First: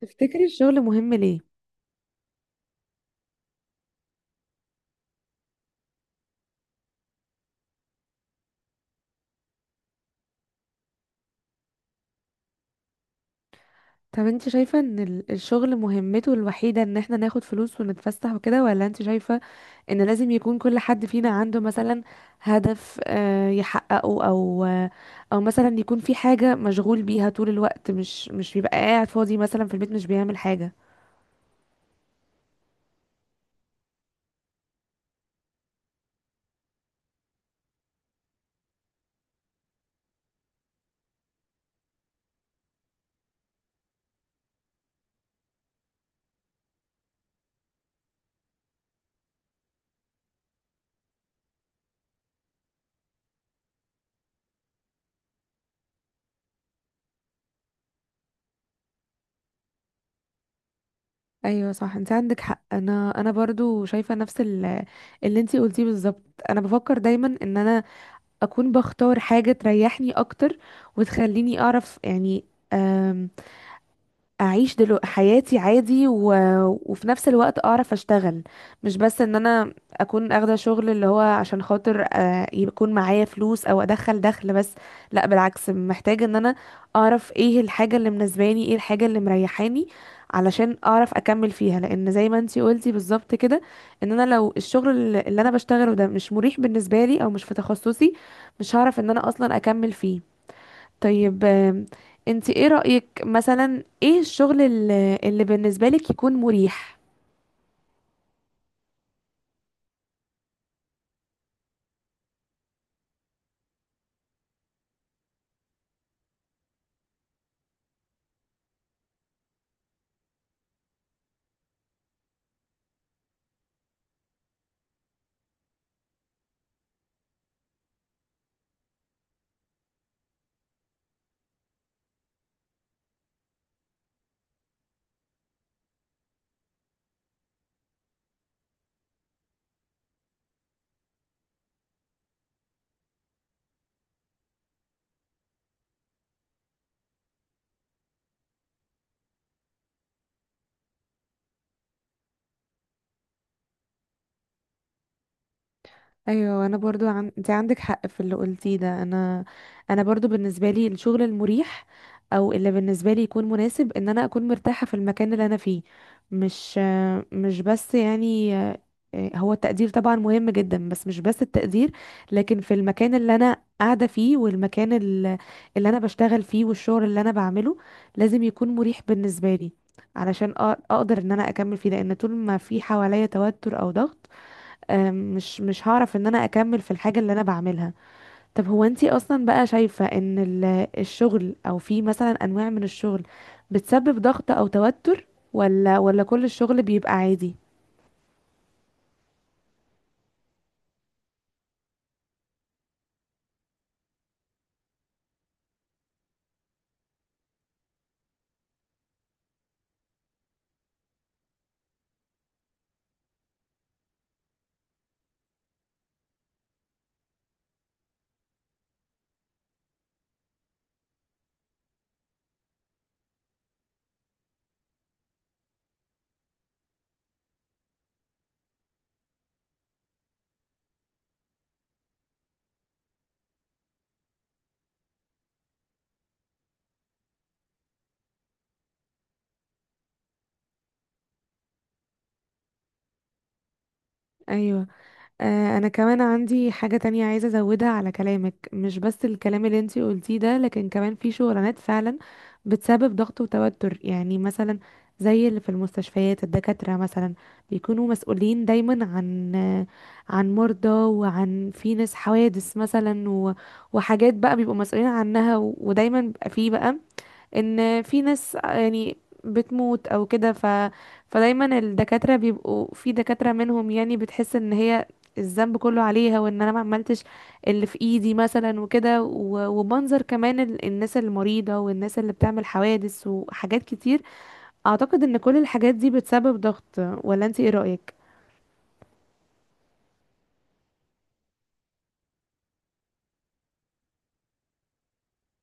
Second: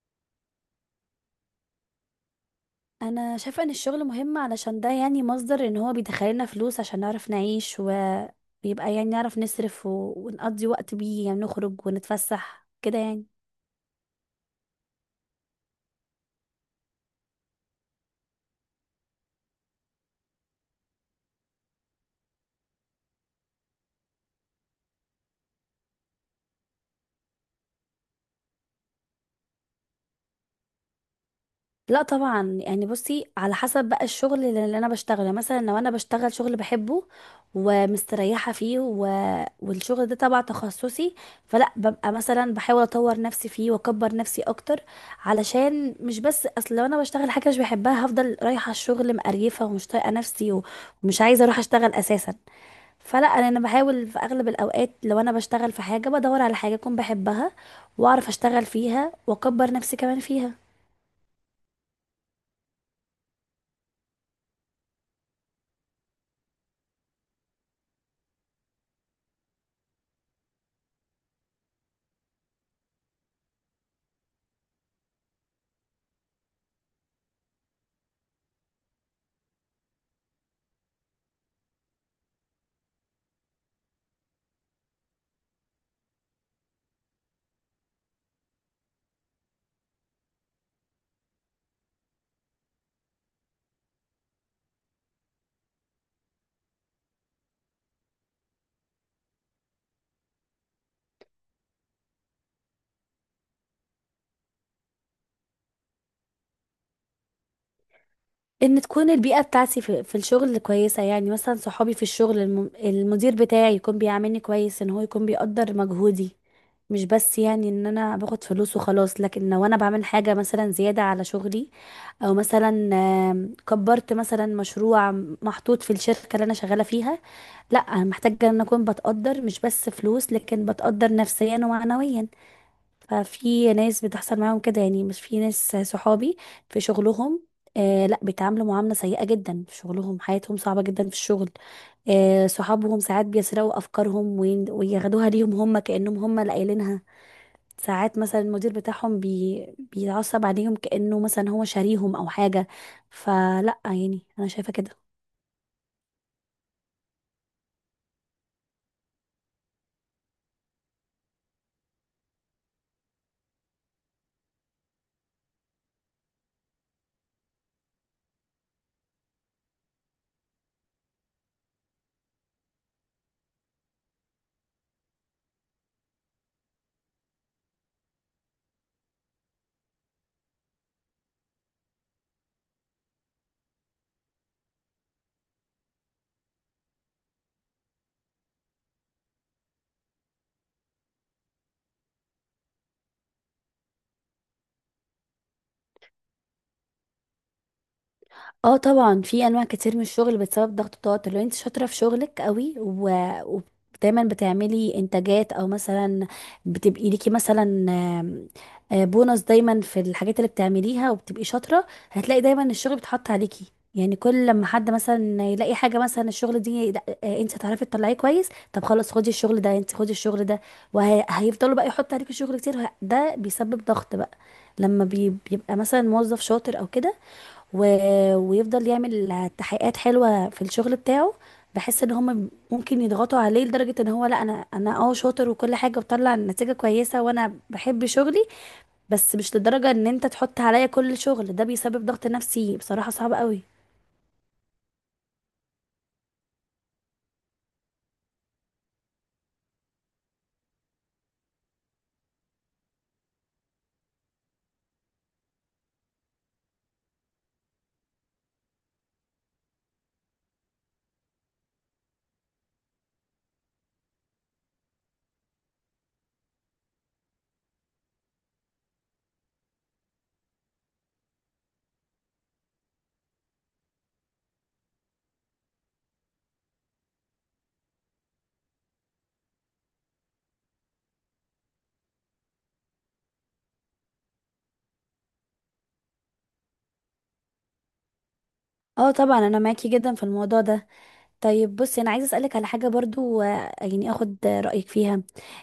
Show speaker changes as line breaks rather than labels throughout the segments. تفتكري الشغل مهم ليه؟
انا شايفه ان الشغل مهم علشان ده يعني مصدر ان هو بيدخلنا فلوس عشان نعرف نعيش وبيبقى يعني نعرف نصرف ونقضي وقت بيه يعني نخرج ونتفسح كده يعني.
طب انت شايفة ان الشغل مهمته الوحيدة ان احنا ناخد فلوس ونتفسح وكده، ولا انت شايفة ان لازم يكون كل حد فينا عنده مثلا هدف يحققه، او او مثلا يكون في حاجة مشغول بيها طول الوقت، مش بيبقى قاعد فاضي مثلا في البيت مش بيعمل حاجة.
لا طبعا يعني بصي على حسب بقى الشغل اللي انا بشتغله، مثلا لو انا بشتغل شغل بحبه ومستريحه فيه والشغل ده تبع تخصصي، فلا ببقى مثلا بحاول اطور نفسي فيه واكبر نفسي اكتر، علشان مش بس اصل لو انا بشتغل حاجه مش بحبها هفضل رايحه الشغل مقريفه ومش طايقه نفسي ومش عايزه اروح اشتغل اساسا. فلا أنا بحاول في اغلب الاوقات لو انا بشتغل في حاجه بدور على حاجه اكون بحبها واعرف اشتغل فيها واكبر نفسي كمان فيها.
ايوه صح، انت عندك حق. انا برضو شايفة نفس اللي انت قلتيه بالظبط. انا بفكر دايما ان انا اكون بختار حاجة تريحني اكتر وتخليني اعرف يعني اعيش دلو حياتي عادي، وفي نفس الوقت اعرف اشتغل. مش بس ان انا اكون اخده شغل اللي هو عشان خاطر يكون معايا فلوس او ادخل دخل بس. لا بالعكس، محتاجه ان انا اعرف ايه الحاجه اللي مناسباني، ايه الحاجه اللي مريحاني، علشان اعرف اكمل فيها. لان زي ما انتي قلتي بالظبط كده، ان انا لو الشغل اللي انا بشتغله ده مش مريح بالنسبه لي او مش في تخصصي، مش هعرف ان انا اصلا اكمل فيه. طيب انت ايه رأيك مثلا، ايه الشغل اللي بالنسبة لك يكون مريح؟
ان تكون البيئة بتاعتي في الشغل كويسة، يعني مثلا صحابي في الشغل، المدير بتاعي يكون بيعاملني كويس، ان هو يكون بيقدر مجهودي، مش بس يعني ان انا باخد فلوس وخلاص. لكن لو انا بعمل حاجة مثلا زيادة على شغلي، او مثلا كبرت مثلا مشروع محطوط في الشركة اللي انا شغالة فيها، لا انا محتاجة ان اكون بتقدر، مش بس فلوس لكن بتقدر نفسيا ومعنويا. ففي ناس بتحصل معاهم كده، يعني مش في ناس صحابي في شغلهم، آه لا، بيتعاملوا معاملة سيئة جدا في شغلهم، حياتهم صعبة جدا في الشغل. آه صحابهم ساعات بيسرقوا أفكارهم وياخدوها ليهم هم كأنهم هم اللي قايلينها. ساعات مثلا المدير بتاعهم بيتعصب عليهم كأنه مثلا هو شاريهم أو حاجة. فلا يعني أنا شايفة كده.
ايوه انا برضو انت عندك حق في اللي قلتيه ده. انا برضو بالنسبه لي الشغل المريح او اللي بالنسبه لي يكون مناسب، ان انا اكون مرتاحه في المكان اللي انا فيه. مش مش بس يعني هو التقدير طبعا مهم جدا، بس مش بس التقدير، لكن في المكان اللي انا قاعده فيه، والمكان اللي انا بشتغل فيه، والشغل اللي انا بعمله لازم يكون مريح بالنسبه لي علشان اقدر ان انا اكمل فيه. لان طول ما في حواليا توتر او ضغط، آم، مش مش هعرف ان انا اكمل في الحاجة اللي انا بعملها. طب هو انتي اصلا بقى شايفة ان الشغل، او في مثلا انواع من الشغل بتسبب ضغط او توتر، ولا كل الشغل بيبقى عادي؟
اه طبعا في انواع كتير من الشغل بتسبب ضغط التوتر. لو انت شاطره في شغلك قوي و... دايما بتعملي انتاجات، او مثلا بتبقي ليكي مثلا بونص دايما في الحاجات اللي بتعمليها وبتبقي شاطره، هتلاقي دايما الشغل بيتحط عليكي. يعني كل لما حد مثلا يلاقي حاجه، مثلا الشغل دي، لا آه، انت هتعرفي تطلعيه كويس، طب خلاص خدي الشغل ده، انت خدي الشغل ده، وهيفضلوا بقى يحطوا عليكي شغل كتير، ده بيسبب ضغط بقى. لما بيبقى مثلا موظف شاطر او كده و... ويفضل يعمل تحقيقات حلوه في الشغل بتاعه، بحس ان هم ممكن يضغطوا عليه لدرجه ان هو، لا انا اه شاطر وكل حاجه وبطلع نتيجه كويسه وانا بحب شغلي، بس مش لدرجه ان انت تحط عليا كل الشغل ده، بيسبب ضغط نفسي بصراحه صعب قوي.
ايوه. انا كمان عندي حاجة تانية عايزة ازودها على كلامك. مش بس الكلام اللي انتي قلتيه ده، لكن كمان في شغلانات فعلا بتسبب ضغط وتوتر. يعني مثلا زي اللي في المستشفيات، الدكاترة مثلا بيكونوا مسؤولين دايما عن عن مرضى، وعن في ناس حوادث مثلا، وحاجات بقى بيبقوا مسؤولين عنها، ودايما بيبقى في بقى ان في ناس يعني بتموت او كده. فدايما الدكاترة بيبقوا، في دكاترة منهم يعني بتحس ان هي الذنب كله عليها، وان انا ما عملتش اللي في ايدي مثلا وكده، ومنظر كمان الناس المريضة، والناس اللي بتعمل حوادث، وحاجات كتير. اعتقد ان كل الحاجات دي بتسبب ضغط، ولا انت ايه رأيك؟
اه طبعا انا معاكي جدا في الموضوع ده. طيب بصي، انا عايزه اسالك على حاجه برضو، يعني اخد رايك فيها.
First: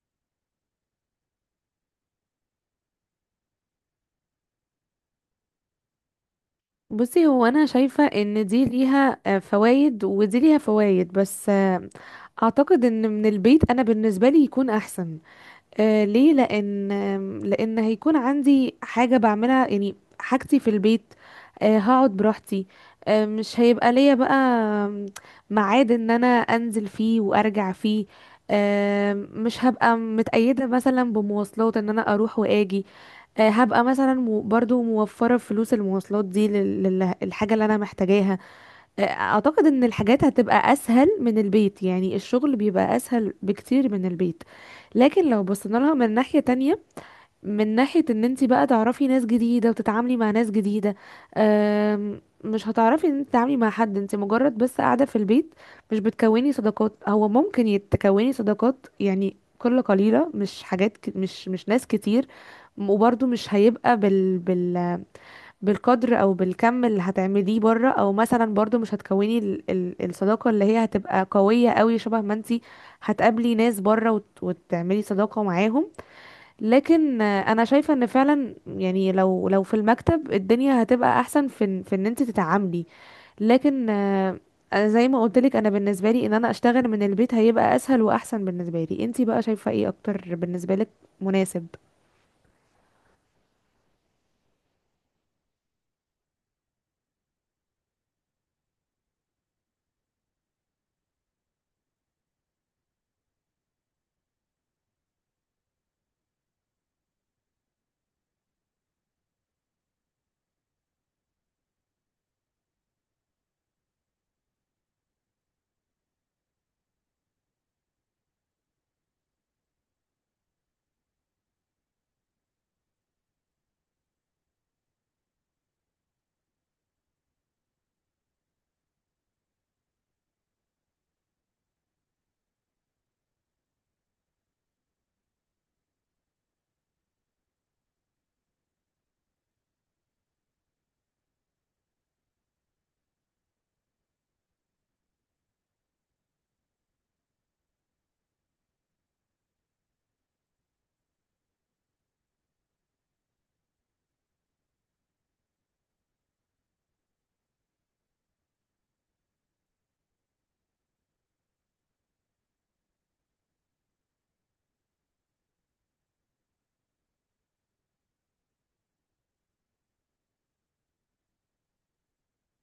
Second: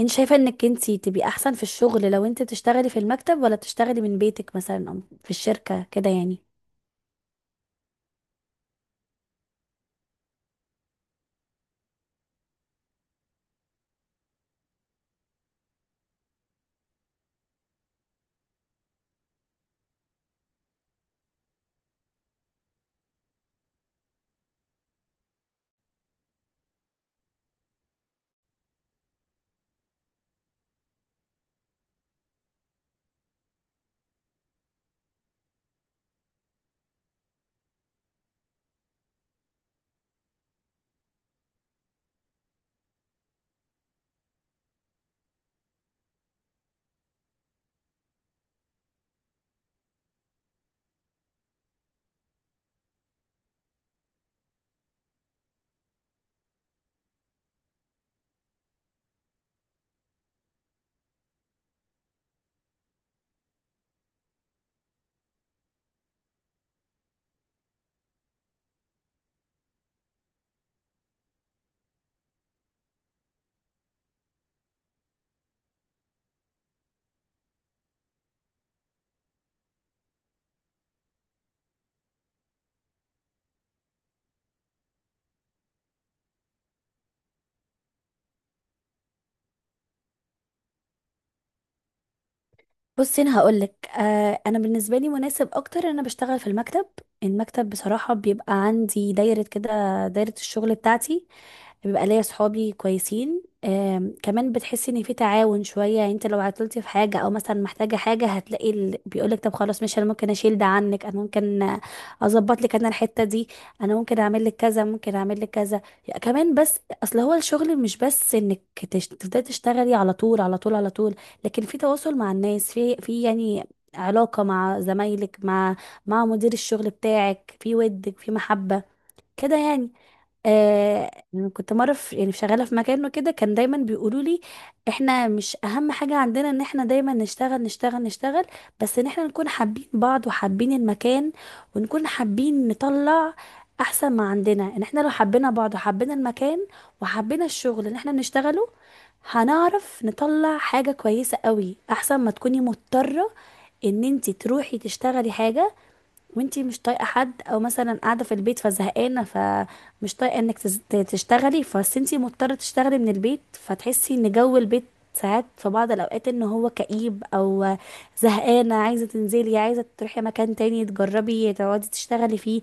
انت شايفه انك انت تبقي احسن في الشغل لو انت بتشتغلي في المكتب، ولا بتشتغلي من بيتك مثلا او في الشركه كده يعني؟
بصي، هو انا شايفة ان دي ليها فوائد ودي ليها فوائد، بس اعتقد ان من البيت انا بالنسبة لي يكون احسن. آه ليه؟ لان لان هيكون عندي حاجه بعملها يعني، حاجتي في البيت. آه هقعد براحتي. آه مش هيبقى ليا بقى آم، ميعاد ان انا انزل فيه وارجع فيه. آه مش هبقى متقيده مثلا بمواصلات ان انا اروح واجي. آه هبقى مثلا برضو موفره فلوس المواصلات دي للحاجه اللي انا محتاجاها. اعتقد ان الحاجات هتبقى اسهل من البيت. يعني الشغل بيبقى اسهل بكتير من البيت. لكن لو بصينا لها من ناحية تانية، من ناحية ان انت بقى تعرفي ناس جديدة وتتعاملي مع ناس جديدة، مش هتعرفي ان انت تتعاملي مع حد انت مجرد بس قاعدة في البيت. مش بتكوني صداقات. هو ممكن يتكوني صداقات يعني قلة قليلة، مش حاجات ك... مش مش ناس كتير. وبرضه مش هيبقى بالقدر او بالكم اللي هتعمليه بره. او مثلا برضو مش هتكوني ال الصداقة اللي هي هتبقى قوية قوي، شبه ما انتي هتقابلي ناس بره وتعملي صداقة معاهم. لكن انا شايفة ان فعلا يعني لو لو في المكتب الدنيا هتبقى احسن، في ان انتي تتعاملي. لكن أنا زي ما قلت لك، انا بالنسبة لي ان انا اشتغل من البيت هيبقى اسهل واحسن بالنسبة لي. انتي بقى شايفة ايه اكتر بالنسبة لك مناسب؟
بصي انا هقولك، آه انا بالنسبه لي مناسب اكتر ان انا بشتغل في المكتب. المكتب بصراحه بيبقى عندي دايره كده، دايره الشغل بتاعتي، بيبقى ليا صحابي كويسين، كمان بتحس ان في تعاون شويه. يعني انت لو عطلتي في حاجه او مثلا محتاجه حاجه هتلاقي بيقولك طب خلاص، مش انا ممكن اشيل ده عنك، انا ممكن اظبط لك انا الحته دي، انا ممكن اعمل لك كذا، ممكن اعمل لك كذا. يعني كمان بس اصل هو الشغل مش بس انك تبداي تشتغلي على طول على طول على طول، لكن في تواصل مع الناس، في يعني علاقه مع زمايلك، مع مدير الشغل بتاعك، في ودك في محبه كده يعني. آه كنت مره في يعني شغاله في مكانه كده، كان دايما بيقولوا لي احنا مش اهم حاجه عندنا ان احنا دايما نشتغل نشتغل نشتغل، بس ان احنا نكون حابين بعض وحابين المكان، ونكون حابين نطلع احسن ما عندنا، ان احنا لو حبينا بعض وحبينا المكان وحبينا الشغل اللي احنا بنشتغله هنعرف نطلع حاجه كويسه قوي، احسن ما تكوني مضطره ان انت تروحي تشتغلي حاجه وانتي مش طايقه حد. او مثلا قاعده في البيت فزهقانه فمش طايقه انك تشتغلي، فبس انتي مضطره تشتغلي من البيت، فتحسي ان جو البيت ساعات في بعض الاوقات ان هو كئيب او زهقانه، عايزه تنزلي، عايزه تروحي مكان تاني تجربي تقعدي تشتغلي فيه،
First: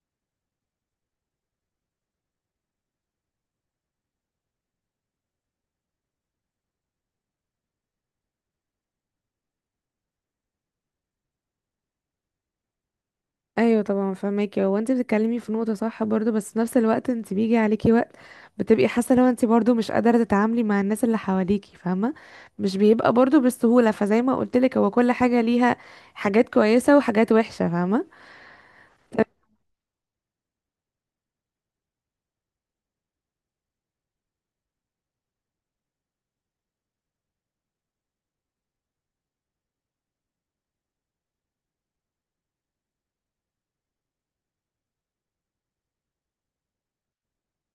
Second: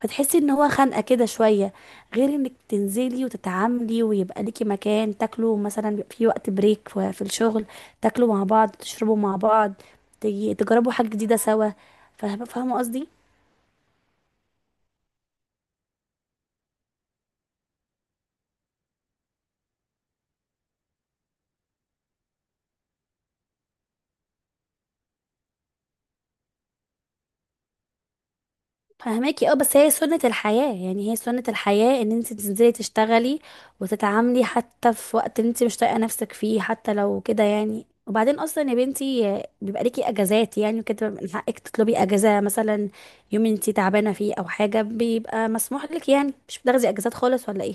فتحسي ان هو خانقه كده شويه. غير انك تنزلي وتتعاملي ويبقى ليكي مكان تاكلوا مثلا، بيبقى في وقت بريك في في الشغل تاكلوا مع بعض، تشربوا مع بعض، تجربوا حاجه جديده سوا. فاهمه، فاهمة قصدي؟
ايوه طبعا فهماكي. هو انت بتتكلمي في نقطه صح برضو، بس في نفس الوقت انت بيجي عليكي وقت بتبقي حاسه لو انت برضو مش قادره تتعاملي مع الناس اللي حواليكي، فاهمه؟ مش بيبقى برضو بالسهوله. فزي ما قلت لك، هو كل حاجه ليها حاجات كويسه وحاجات وحشه، فاهمه.
فهماكي اه، بس هي سنة الحياة، يعني هي سنة الحياة ان انت تنزلي تشتغلي وتتعاملي حتى في وقت انت مش طايقة نفسك فيه، حتى لو كده يعني. وبعدين اصلا يا بنتي بيبقى ليكي اجازات يعني وكده، من حقك تطلبي اجازة مثلا يوم انت تعبانة فيه او حاجة، بيبقى مسموح لك يعني، مش بتاخدي اجازات خالص ولا ايه؟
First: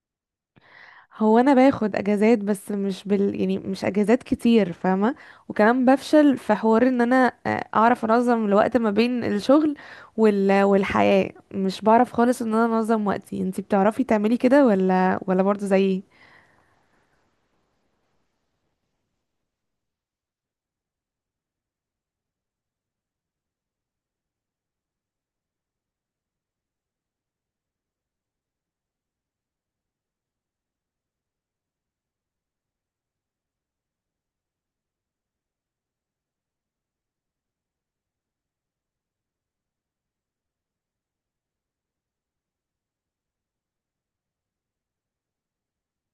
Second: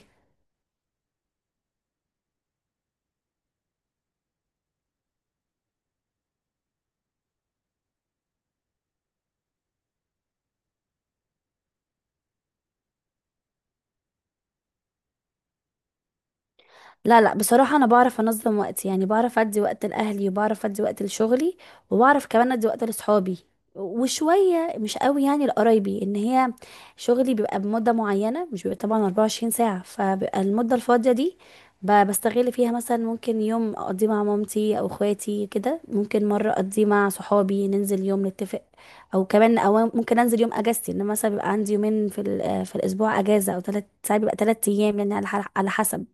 هو انا باخد اجازات، بس مش بال يعني مش اجازات كتير، فاهمه. وكمان بفشل في حوار ان انا اعرف انظم الوقت ما بين الشغل والحياه. مش بعرف خالص ان انا انظم وقتي. انتي بتعرفي تعملي كده ولا برضه زيي؟
لا بصراحة أنا بعرف أنظم وقتي، يعني بعرف أدي وقت لأهلي، وبعرف أدي وقت لشغلي، وبعرف كمان أدي وقت لأصحابي، وشوية مش قوي يعني لقرايبي. إن هي شغلي بيبقى بمدة معينة، مش بيبقى طبعا 24 ساعة، فبيبقى المدة الفاضية دي بستغل فيها، مثلا ممكن يوم أقضيه مع مامتي أو إخواتي كده، ممكن مرة أقضيه مع صحابي ننزل يوم نتفق، أو كمان أو ممكن أنزل يوم أجازتي، إن مثلا بيبقى عندي يومين في الأسبوع أجازة، أو تلات ساعات، بيبقى تلات أيام يعني على حسب.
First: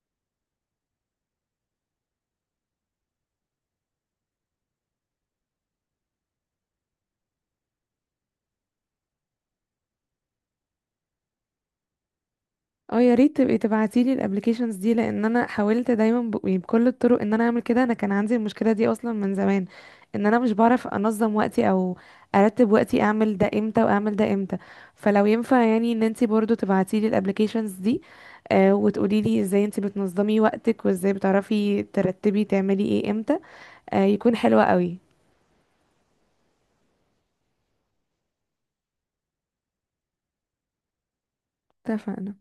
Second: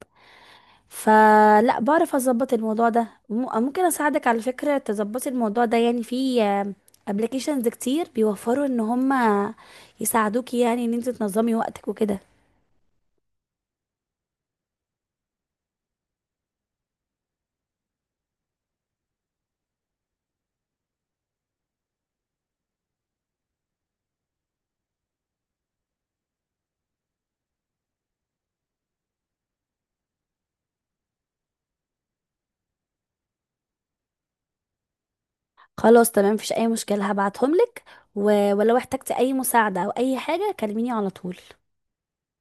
فلا بعرف اظبط الموضوع ده، ممكن اساعدك على فكرة تظبطي الموضوع ده. يعني في ابلكيشنز كتير بيوفروا ان هما يساعدوكي، يعني ان انت تنظمي وقتك وكده.
اه يا ريت تبقي تبعتيلي الابلكيشنز دي، لان انا حاولت دايما يعني بكل الطرق ان انا اعمل كده. انا كان عندي المشكله دي اصلا من زمان، ان انا مش بعرف انظم وقتي او ارتب وقتي، اعمل ده امتى واعمل ده امتى. فلو ينفع يعني ان انتي برضو تبعتيلي الابلكيشنز دي، آه وتقوليلي ازاي انتي بتنظمي وقتك وازاي بتعرفي ترتبي تعملي ايه امتى، آه يكون حلوة قوي.
خلاص تمام، مفيش اي مشكلة، هبعتهم لك. ولو احتجتي اي مساعدة او اي حاجة كلميني على طول.
اتفقنا.